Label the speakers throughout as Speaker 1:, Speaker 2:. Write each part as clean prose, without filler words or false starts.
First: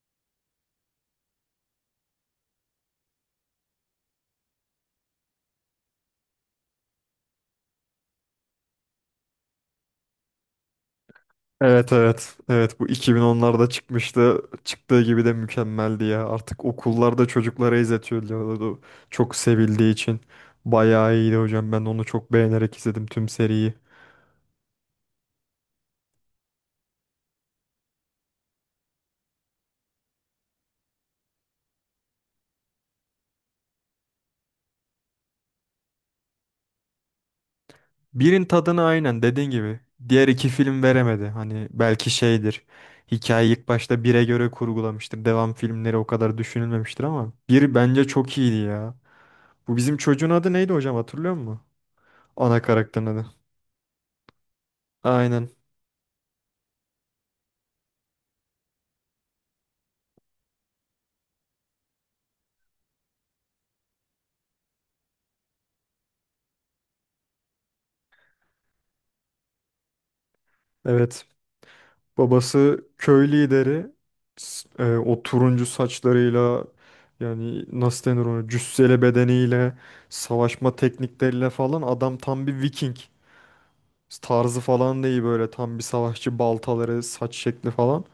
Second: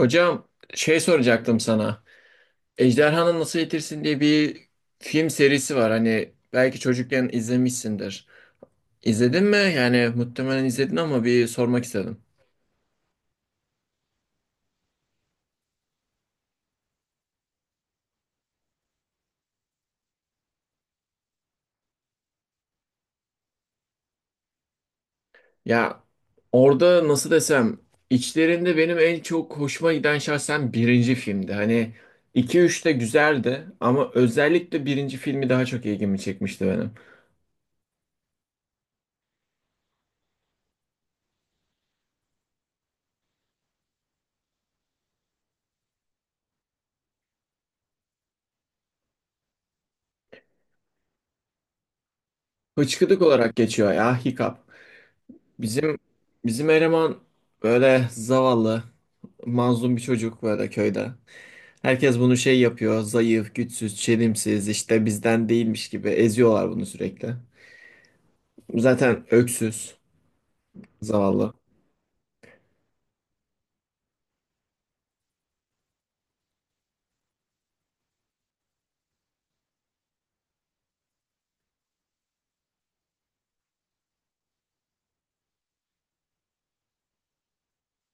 Speaker 1: Hocam şey soracaktım sana. Ejderhanı Nasıl Eğitirsin diye bir film serisi var. Hani belki çocukken izlemişsindir. İzledin mi? Yani muhtemelen izledin ama bir sormak
Speaker 2: Evet,
Speaker 1: istedim.
Speaker 2: evet. Evet, bu 2010'larda çıkmıştı. Çıktığı gibi de mükemmeldi ya. Artık okullarda çocuklara izletiyorlardı. Çok sevildiği için. Bayağı iyiydi hocam. Ben onu çok beğenerek izledim tüm seriyi.
Speaker 1: Ya orada nasıl desem içlerinde benim en çok hoşuma giden şahsen birinci filmdi. Hani iki üç de güzeldi ama özellikle birinci filmi daha çok ilgimi çekmişti benim.
Speaker 2: Birin tadını aynen dediğin gibi. Diğer iki film veremedi. Hani belki şeydir. Hikayeyi ilk başta bire göre kurgulamıştır. Devam filmleri o kadar düşünülmemiştir ama bir bence çok iyiydi ya. Bu bizim çocuğun adı neydi hocam, hatırlıyor musun? Ana karakterin
Speaker 1: Hıçkıdık
Speaker 2: adı.
Speaker 1: olarak geçiyor ya Hiccup.
Speaker 2: Aynen.
Speaker 1: Bizim bizim eleman böyle zavallı, mazlum bir çocuk böyle köyde. Herkes bunu şey yapıyor, zayıf, güçsüz, çelimsiz, işte bizden değilmiş gibi eziyorlar bunu sürekli. Zaten öksüz,
Speaker 2: Evet.
Speaker 1: zavallı.
Speaker 2: Babası köy lideri. O turuncu saçlarıyla, yani nasıl denir, ona cüsseli bedeniyle, savaşma teknikleriyle falan adam tam bir Viking tarzı falan değil, böyle tam bir savaşçı, baltaları, saç şekli falan.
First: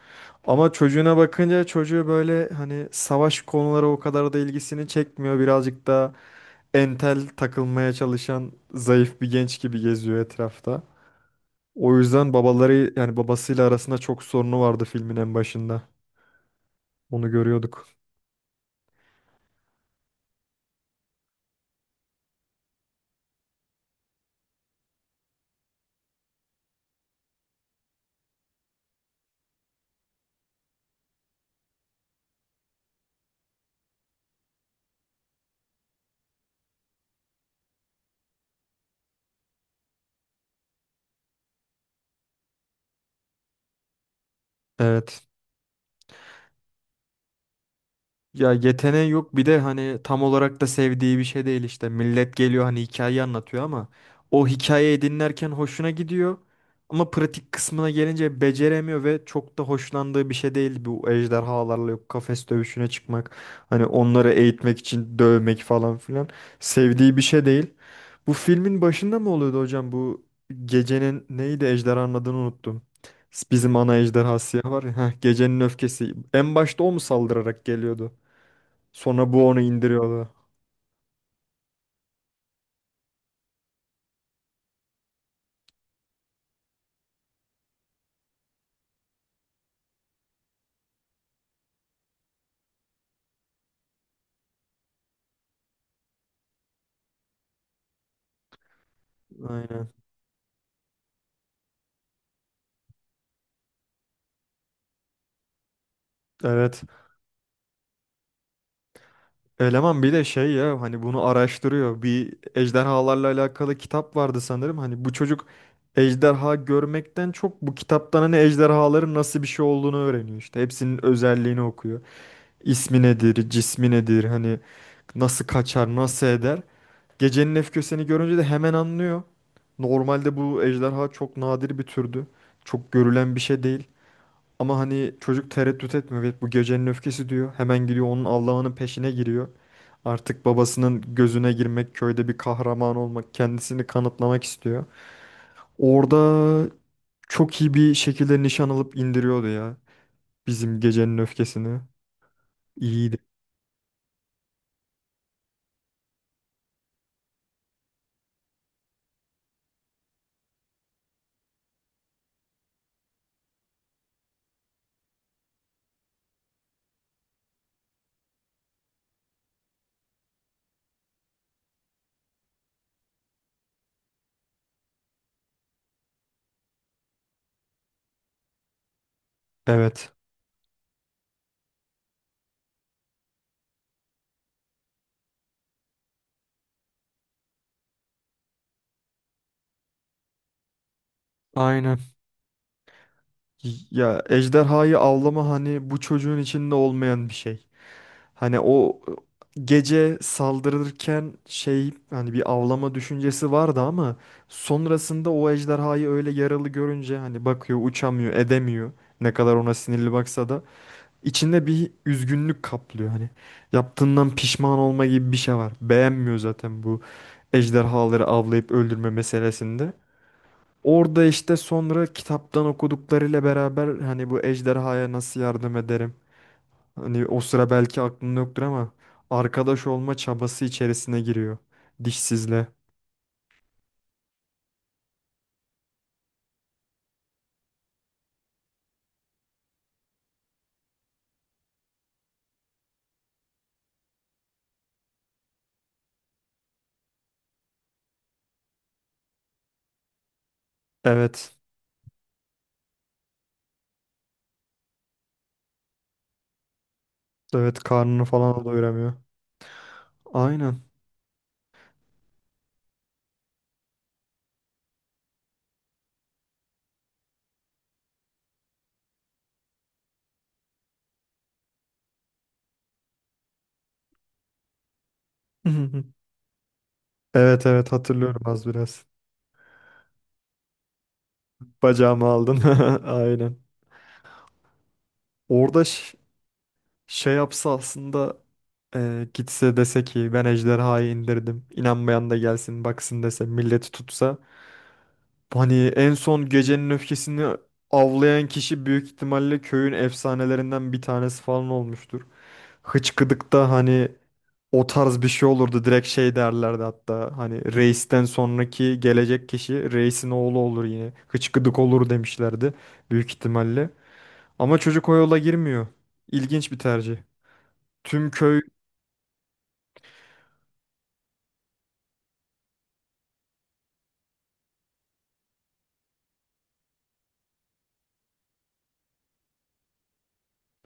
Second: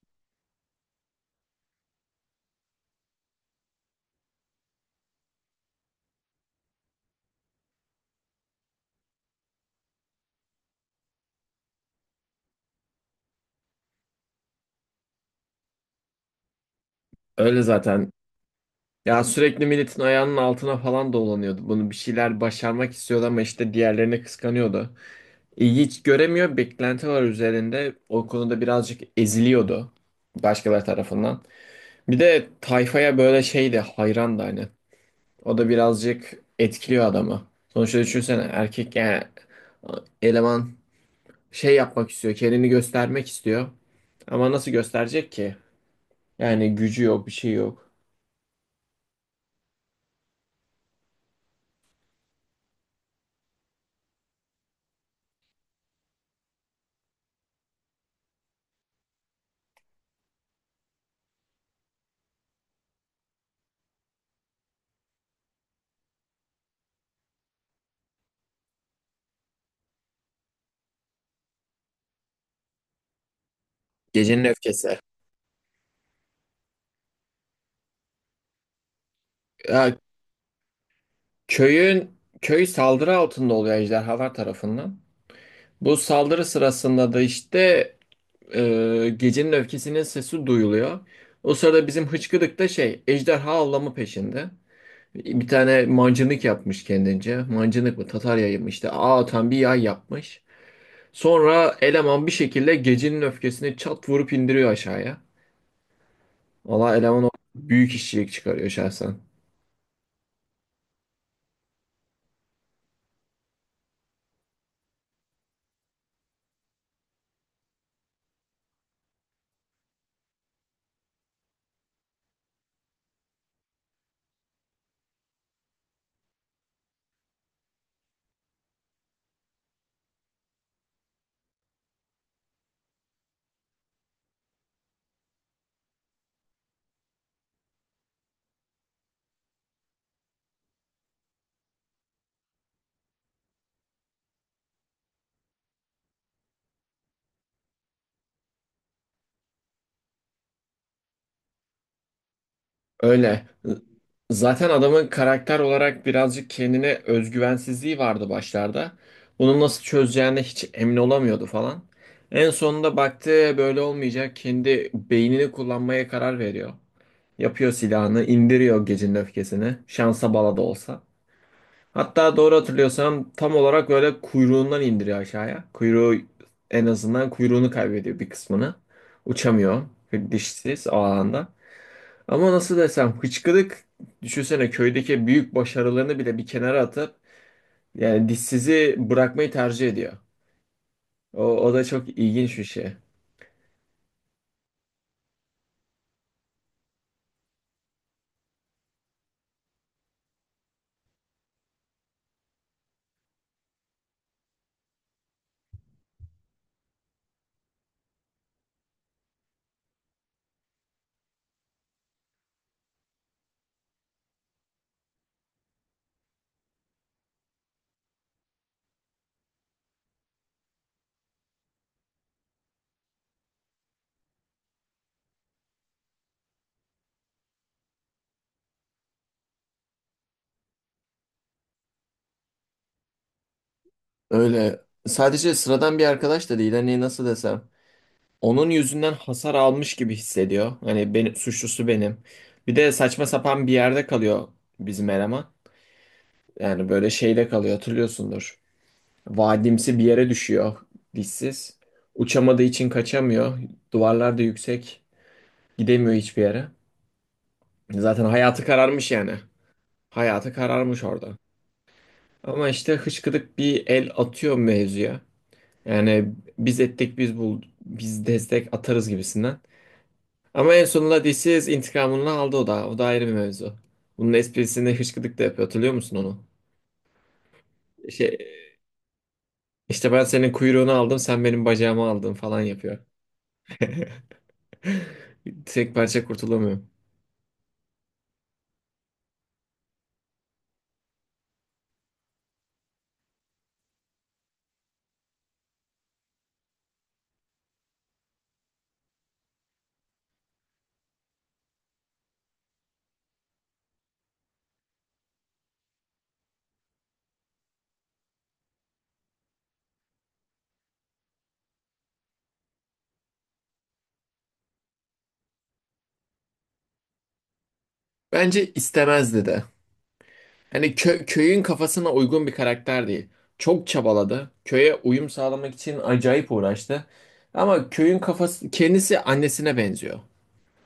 Speaker 2: Ama çocuğuna bakınca, çocuğu böyle hani savaş konuları o kadar da ilgisini çekmiyor. Birazcık da entel takılmaya çalışan zayıf bir genç gibi geziyor etrafta. O yüzden babaları, yani babasıyla arasında çok sorunu vardı filmin en başında. Onu
Speaker 1: Öyle
Speaker 2: görüyorduk.
Speaker 1: zaten. Ya sürekli milletin ayağının altına falan dolanıyordu. Bunu bir şeyler başarmak istiyordu ama işte diğerlerine kıskanıyordu. İlgi hiç göremiyor, beklenti var üzerinde. O konuda birazcık eziliyordu başkaları tarafından. Bir de tayfaya böyle şey de hayran da hani. O da birazcık etkiliyor adamı. Sonuçta düşünsene erkek yani eleman şey yapmak istiyor. Kendini göstermek istiyor. Ama nasıl
Speaker 2: Evet.
Speaker 1: gösterecek ki? Yani gücü yok, bir şey yok.
Speaker 2: Ya yeteneği yok, bir de hani tam olarak da sevdiği bir şey değil işte. Millet geliyor hani hikayeyi anlatıyor ama o hikayeyi dinlerken hoşuna gidiyor. Ama pratik kısmına gelince beceremiyor ve çok da hoşlandığı bir şey değil bu ejderhalarla yok kafes dövüşüne çıkmak. Hani onları eğitmek için dövmek falan filan, sevdiği bir şey değil. Bu filmin başında mı oluyordu hocam, bu gecenin neydi, ejderhanın adını unuttum. Bizim ana ejderha
Speaker 1: Gecenin
Speaker 2: siyah var ya.
Speaker 1: öfkesi.
Speaker 2: Heh, gecenin öfkesi. En başta o mu saldırarak geliyordu? Sonra bu onu
Speaker 1: Ya
Speaker 2: indiriyordu.
Speaker 1: köyün köy saldırı altında oluyor ejderhalar tarafından. Bu saldırı sırasında da işte gecenin öfkesinin sesi duyuluyor. O sırada bizim hıçkıdık da şey ejderha avlamı peşinde. Bir tane mancınık yapmış kendince. Mancınık mı? Tatarya mı işte. Ağ atan bir yay
Speaker 2: Aynen.
Speaker 1: yapmış. Sonra eleman bir şekilde gecenin öfkesini çat vurup indiriyor aşağıya.
Speaker 2: Evet.
Speaker 1: Valla eleman o büyük işçilik çıkarıyor şahsen.
Speaker 2: Eleman bir de şey ya, hani bunu araştırıyor. Bir ejderhalarla alakalı kitap vardı sanırım. Hani bu çocuk ejderha görmekten çok bu kitaptan hani ejderhaların nasıl bir şey olduğunu öğreniyor işte. Hepsinin özelliğini okuyor. İsmi nedir, cismi nedir, hani nasıl kaçar, nasıl eder. Gecenin öfkesini görünce de hemen anlıyor. Normalde bu ejderha çok nadir bir türdü. Çok görülen bir şey değil. Ama hani çocuk tereddüt etmiyor. Evet, bu gecenin öfkesi diyor. Hemen gidiyor, onun Allah'ının peşine giriyor. Artık babasının gözüne girmek, köyde bir kahraman olmak, kendisini kanıtlamak istiyor. Orada çok iyi bir şekilde nişan alıp indiriyordu ya bizim gecenin öfkesini. İyiydi.
Speaker 1: Öyle. Zaten adamın karakter olarak birazcık kendine özgüvensizliği vardı başlarda. Bunu nasıl çözeceğine hiç emin olamıyordu falan. En sonunda baktı böyle olmayacak. Kendi beynini kullanmaya karar veriyor. Yapıyor silahını, indiriyor gecenin öfkesini. Şansa bala da olsa. Hatta doğru hatırlıyorsam tam olarak böyle kuyruğundan indiriyor aşağıya. En azından kuyruğunu kaybediyor bir kısmını. Uçamıyor
Speaker 2: Evet.
Speaker 1: dişsiz o alanda. Ama nasıl desem hıçkırık düşünsene köydeki büyük başarılarını bile bir kenara atıp yani dişsizi bırakmayı tercih ediyor. O, o da
Speaker 2: Aynen.
Speaker 1: çok ilginç bir şey.
Speaker 2: Ya ejderhayı avlama hani bu çocuğun içinde olmayan bir şey. Hani o gece saldırırken şey hani bir avlama düşüncesi vardı ama sonrasında o ejderhayı öyle yaralı görünce hani bakıyor, uçamıyor, edemiyor. Ne kadar ona sinirli baksa da içinde bir üzgünlük kaplıyor hani. Yaptığından pişman olma gibi bir şey var. Beğenmiyor zaten bu ejderhaları avlayıp öldürme meselesinde. Orada işte sonra kitaptan okuduklarıyla beraber hani bu ejderhaya nasıl yardım ederim? Hani o sıra belki aklında yoktur ama arkadaş olma çabası içerisine giriyor. Dişsizle.
Speaker 1: Öyle sadece sıradan bir arkadaş da değil hani nasıl desem. Onun yüzünden hasar almış gibi hissediyor. Hani benim suçlusu benim. Bir de saçma sapan bir yerde kalıyor bizim eleman. Yani böyle şeyde kalıyor hatırlıyorsundur. Vadimsi bir yere düşüyor
Speaker 2: Evet.
Speaker 1: dişsiz. Uçamadığı için kaçamıyor. Duvarlar da yüksek. Gidemiyor hiçbir yere.
Speaker 2: Evet, karnını
Speaker 1: Zaten
Speaker 2: falan
Speaker 1: hayatı kararmış
Speaker 2: doyuramıyor.
Speaker 1: yani. Hayatı
Speaker 2: Aynen.
Speaker 1: kararmış orada. Ama işte hıçkıdık bir el atıyor mevzuya. Yani biz ettik biz bul biz destek atarız gibisinden. Ama en sonunda DC's intikamını aldı o da. O da ayrı bir mevzu. Bunun esprisini hışkıdık da yapıyor. Hatırlıyor musun onu?
Speaker 2: Evet, evet,
Speaker 1: Şey,
Speaker 2: hatırlıyorum az biraz.
Speaker 1: işte ben senin kuyruğunu aldım, sen benim bacağımı
Speaker 2: Bacağımı
Speaker 1: aldın
Speaker 2: aldın.
Speaker 1: falan yapıyor.
Speaker 2: Aynen. Orada
Speaker 1: Tek
Speaker 2: ş-
Speaker 1: parça kurtulamıyor.
Speaker 2: Şey yapsa aslında. Gitse dese ki ben ejderhayı indirdim. İnanmayan da gelsin baksın dese, milleti tutsa. Hani en son gecenin öfkesini avlayan kişi büyük ihtimalle köyün efsanelerinden bir tanesi falan olmuştur. Hıçkıdık'ta hani o tarz bir şey olurdu. Direkt şey derlerdi hatta, hani reisten sonraki gelecek kişi reisin oğlu olur yine, Hıçkıdık olur demişlerdi büyük ihtimalle. Ama çocuk o yola girmiyor. İlginç bir tercih. Tüm köy,
Speaker 1: Bence istemezdi de. Hani köyün kafasına uygun bir karakter değil. Çok çabaladı. Köye uyum sağlamak için acayip uğraştı. Ama köyün kafası kendisi annesine benziyor.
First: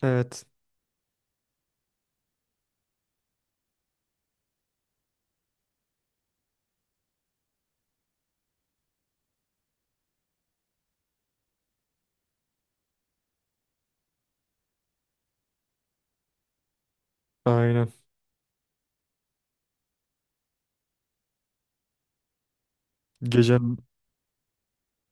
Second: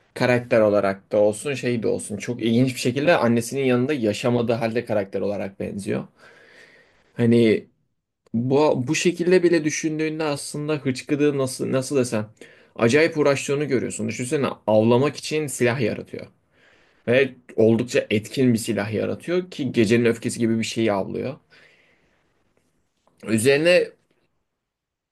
Speaker 2: evet,
Speaker 1: Karakter olarak da olsun şey de olsun çok ilginç bir şekilde annesinin yanında yaşamadığı halde karakter olarak benziyor. Hani bu şekilde bile düşündüğünde aslında hıçkıdığı nasıl desem acayip uğraştığını görüyorsun. Düşünsene avlamak için silah yaratıyor ve
Speaker 2: aynen.
Speaker 1: oldukça etkin bir silah yaratıyor ki gecenin öfkesi gibi bir şeyi avlıyor.
Speaker 2: Gecenin,
Speaker 1: Üzerine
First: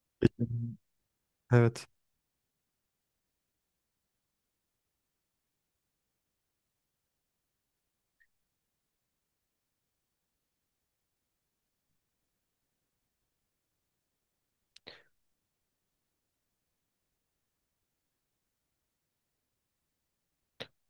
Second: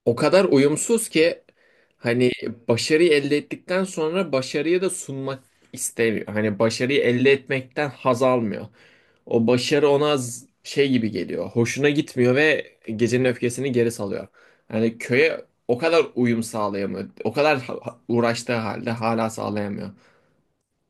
Speaker 1: o kadar uyumsuz ki
Speaker 2: evet.
Speaker 1: hani başarıyı elde ettikten sonra başarıyı da sunmak istemiyor. Hani başarıyı elde etmekten haz almıyor. O başarı ona az şey gibi geliyor. Hoşuna gitmiyor ve gecenin öfkesini geri salıyor. Yani köye o kadar uyum sağlayamıyor. O kadar uğraştığı halde hala sağlayamıyor.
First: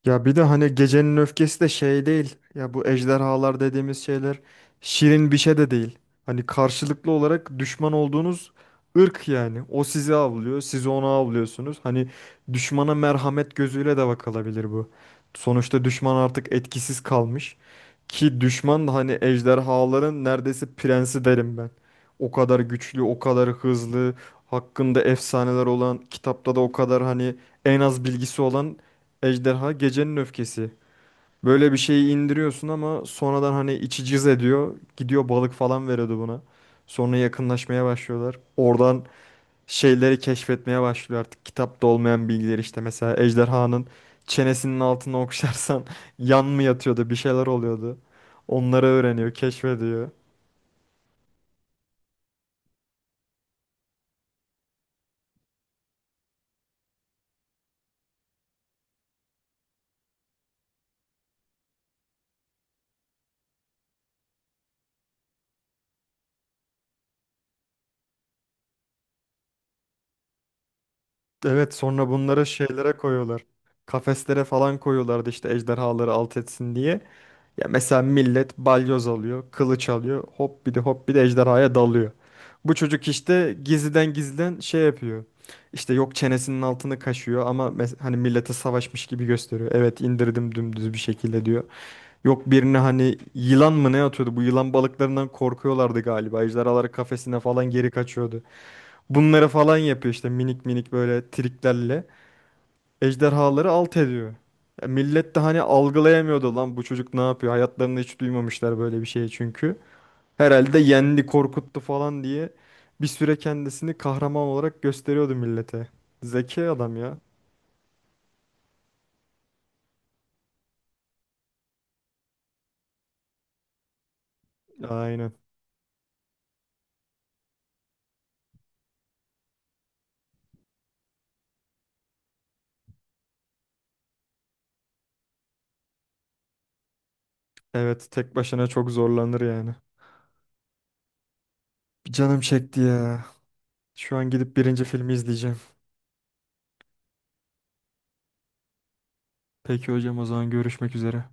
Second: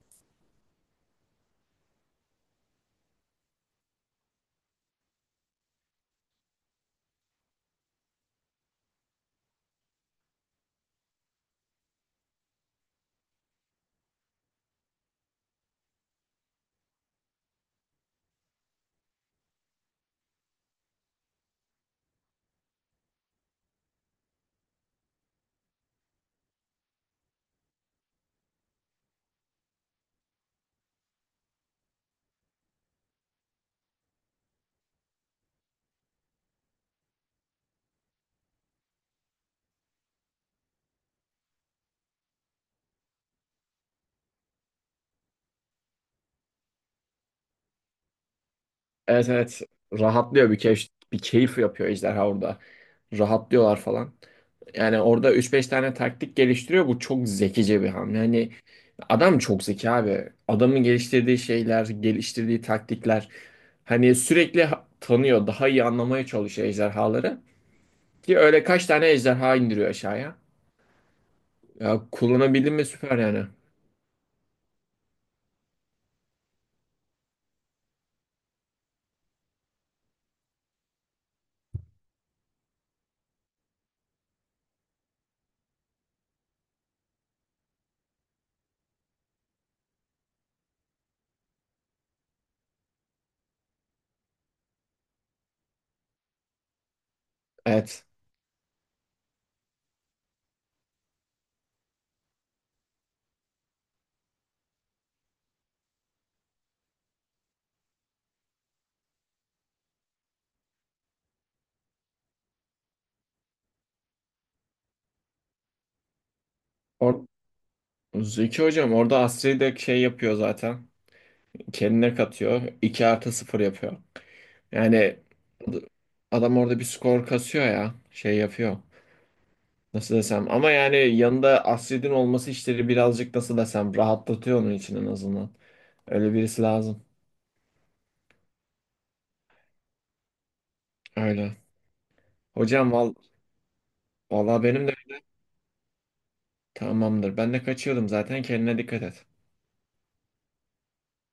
Speaker 2: Ya bir de hani gecenin öfkesi de şey değil. Ya bu ejderhalar dediğimiz şeyler şirin bir şey de değil. Hani karşılıklı olarak düşman olduğunuz ırk yani. O sizi avlıyor, siz onu avlıyorsunuz. Hani düşmana merhamet gözüyle de bakılabilir bu. Sonuçta düşman artık etkisiz kalmış. Ki düşman da hani ejderhaların neredeyse prensi derim ben. O kadar güçlü, o kadar hızlı, hakkında efsaneler olan, kitapta da o kadar hani en az bilgisi olan ejderha gecenin öfkesi. Böyle bir şeyi indiriyorsun ama sonradan hani içi cız ediyor. Gidiyor balık falan veriyordu buna. Sonra yakınlaşmaya başlıyorlar. Oradan şeyleri keşfetmeye başlıyor artık. Kitapta olmayan bilgileri işte, mesela ejderhanın çenesinin altına okşarsan yan mı yatıyordu, bir şeyler oluyordu. Onları
Speaker 1: Evet,
Speaker 2: öğreniyor,
Speaker 1: evet,
Speaker 2: keşfediyor.
Speaker 1: rahatlıyor bir keyif, bir keyif yapıyor ejderha orada. Rahatlıyorlar falan. Yani orada üç beş tane taktik geliştiriyor. Bu çok zekice bir hamle. Yani adam çok zeki abi. Adamın geliştirdiği şeyler, geliştirdiği taktikler. Hani sürekli tanıyor, daha iyi anlamaya çalışıyor ejderhaları. Ki öyle kaç tane ejderha indiriyor aşağıya.
Speaker 2: Evet,
Speaker 1: Ya
Speaker 2: sonra bunları
Speaker 1: kullanabildim mi
Speaker 2: şeylere
Speaker 1: süper
Speaker 2: koyuyorlar.
Speaker 1: yani.
Speaker 2: Kafeslere falan koyuyorlardı işte ejderhaları alt etsin diye. Ya mesela millet balyoz alıyor, kılıç alıyor, hop bir de hop bir de ejderhaya dalıyor. Bu çocuk işte gizliden gizliden şey yapıyor. İşte yok, çenesinin altını kaşıyor ama hani millete savaşmış gibi gösteriyor. Evet, indirdim dümdüz bir şekilde, diyor. Yok, birine hani yılan mı ne atıyordu? Bu yılan balıklarından korkuyorlardı galiba. Ejderhaları kafesine falan geri
Speaker 1: Evet.
Speaker 2: kaçıyordu. Bunları falan yapıyor işte, minik minik böyle triklerle ejderhaları alt ediyor. Ya millet de hani algılayamıyordu, lan bu çocuk ne yapıyor? Hayatlarında hiç duymamışlar böyle bir şey çünkü. Herhalde yendi, korkuttu falan diye bir süre kendisini kahraman olarak gösteriyordu millete. Zeki adam ya.
Speaker 1: Or Zeki hocam orada Asri'yi de şey yapıyor zaten. Kendine katıyor. 2 artı sıfır yapıyor. Yani
Speaker 2: Aynen.
Speaker 1: ad- adam orada bir skor kasıyor ya. Şey yapıyor. Nasıl desem. Ama yani yanında Asri'nin olması işleri birazcık nasıl desem rahatlatıyor onun için en azından. Öyle birisi lazım.
Speaker 2: Evet, tek başına çok zorlanır yani.
Speaker 1: Öyle.
Speaker 2: Canım çekti
Speaker 1: Hocam
Speaker 2: ya. Şu an gidip
Speaker 1: vallahi
Speaker 2: birinci
Speaker 1: benim de
Speaker 2: filmi izleyeceğim.
Speaker 1: tamamdır. Ben de kaçıyordum zaten. Kendine dikkat et.
Speaker 2: Peki hocam, o zaman görüşmek üzere.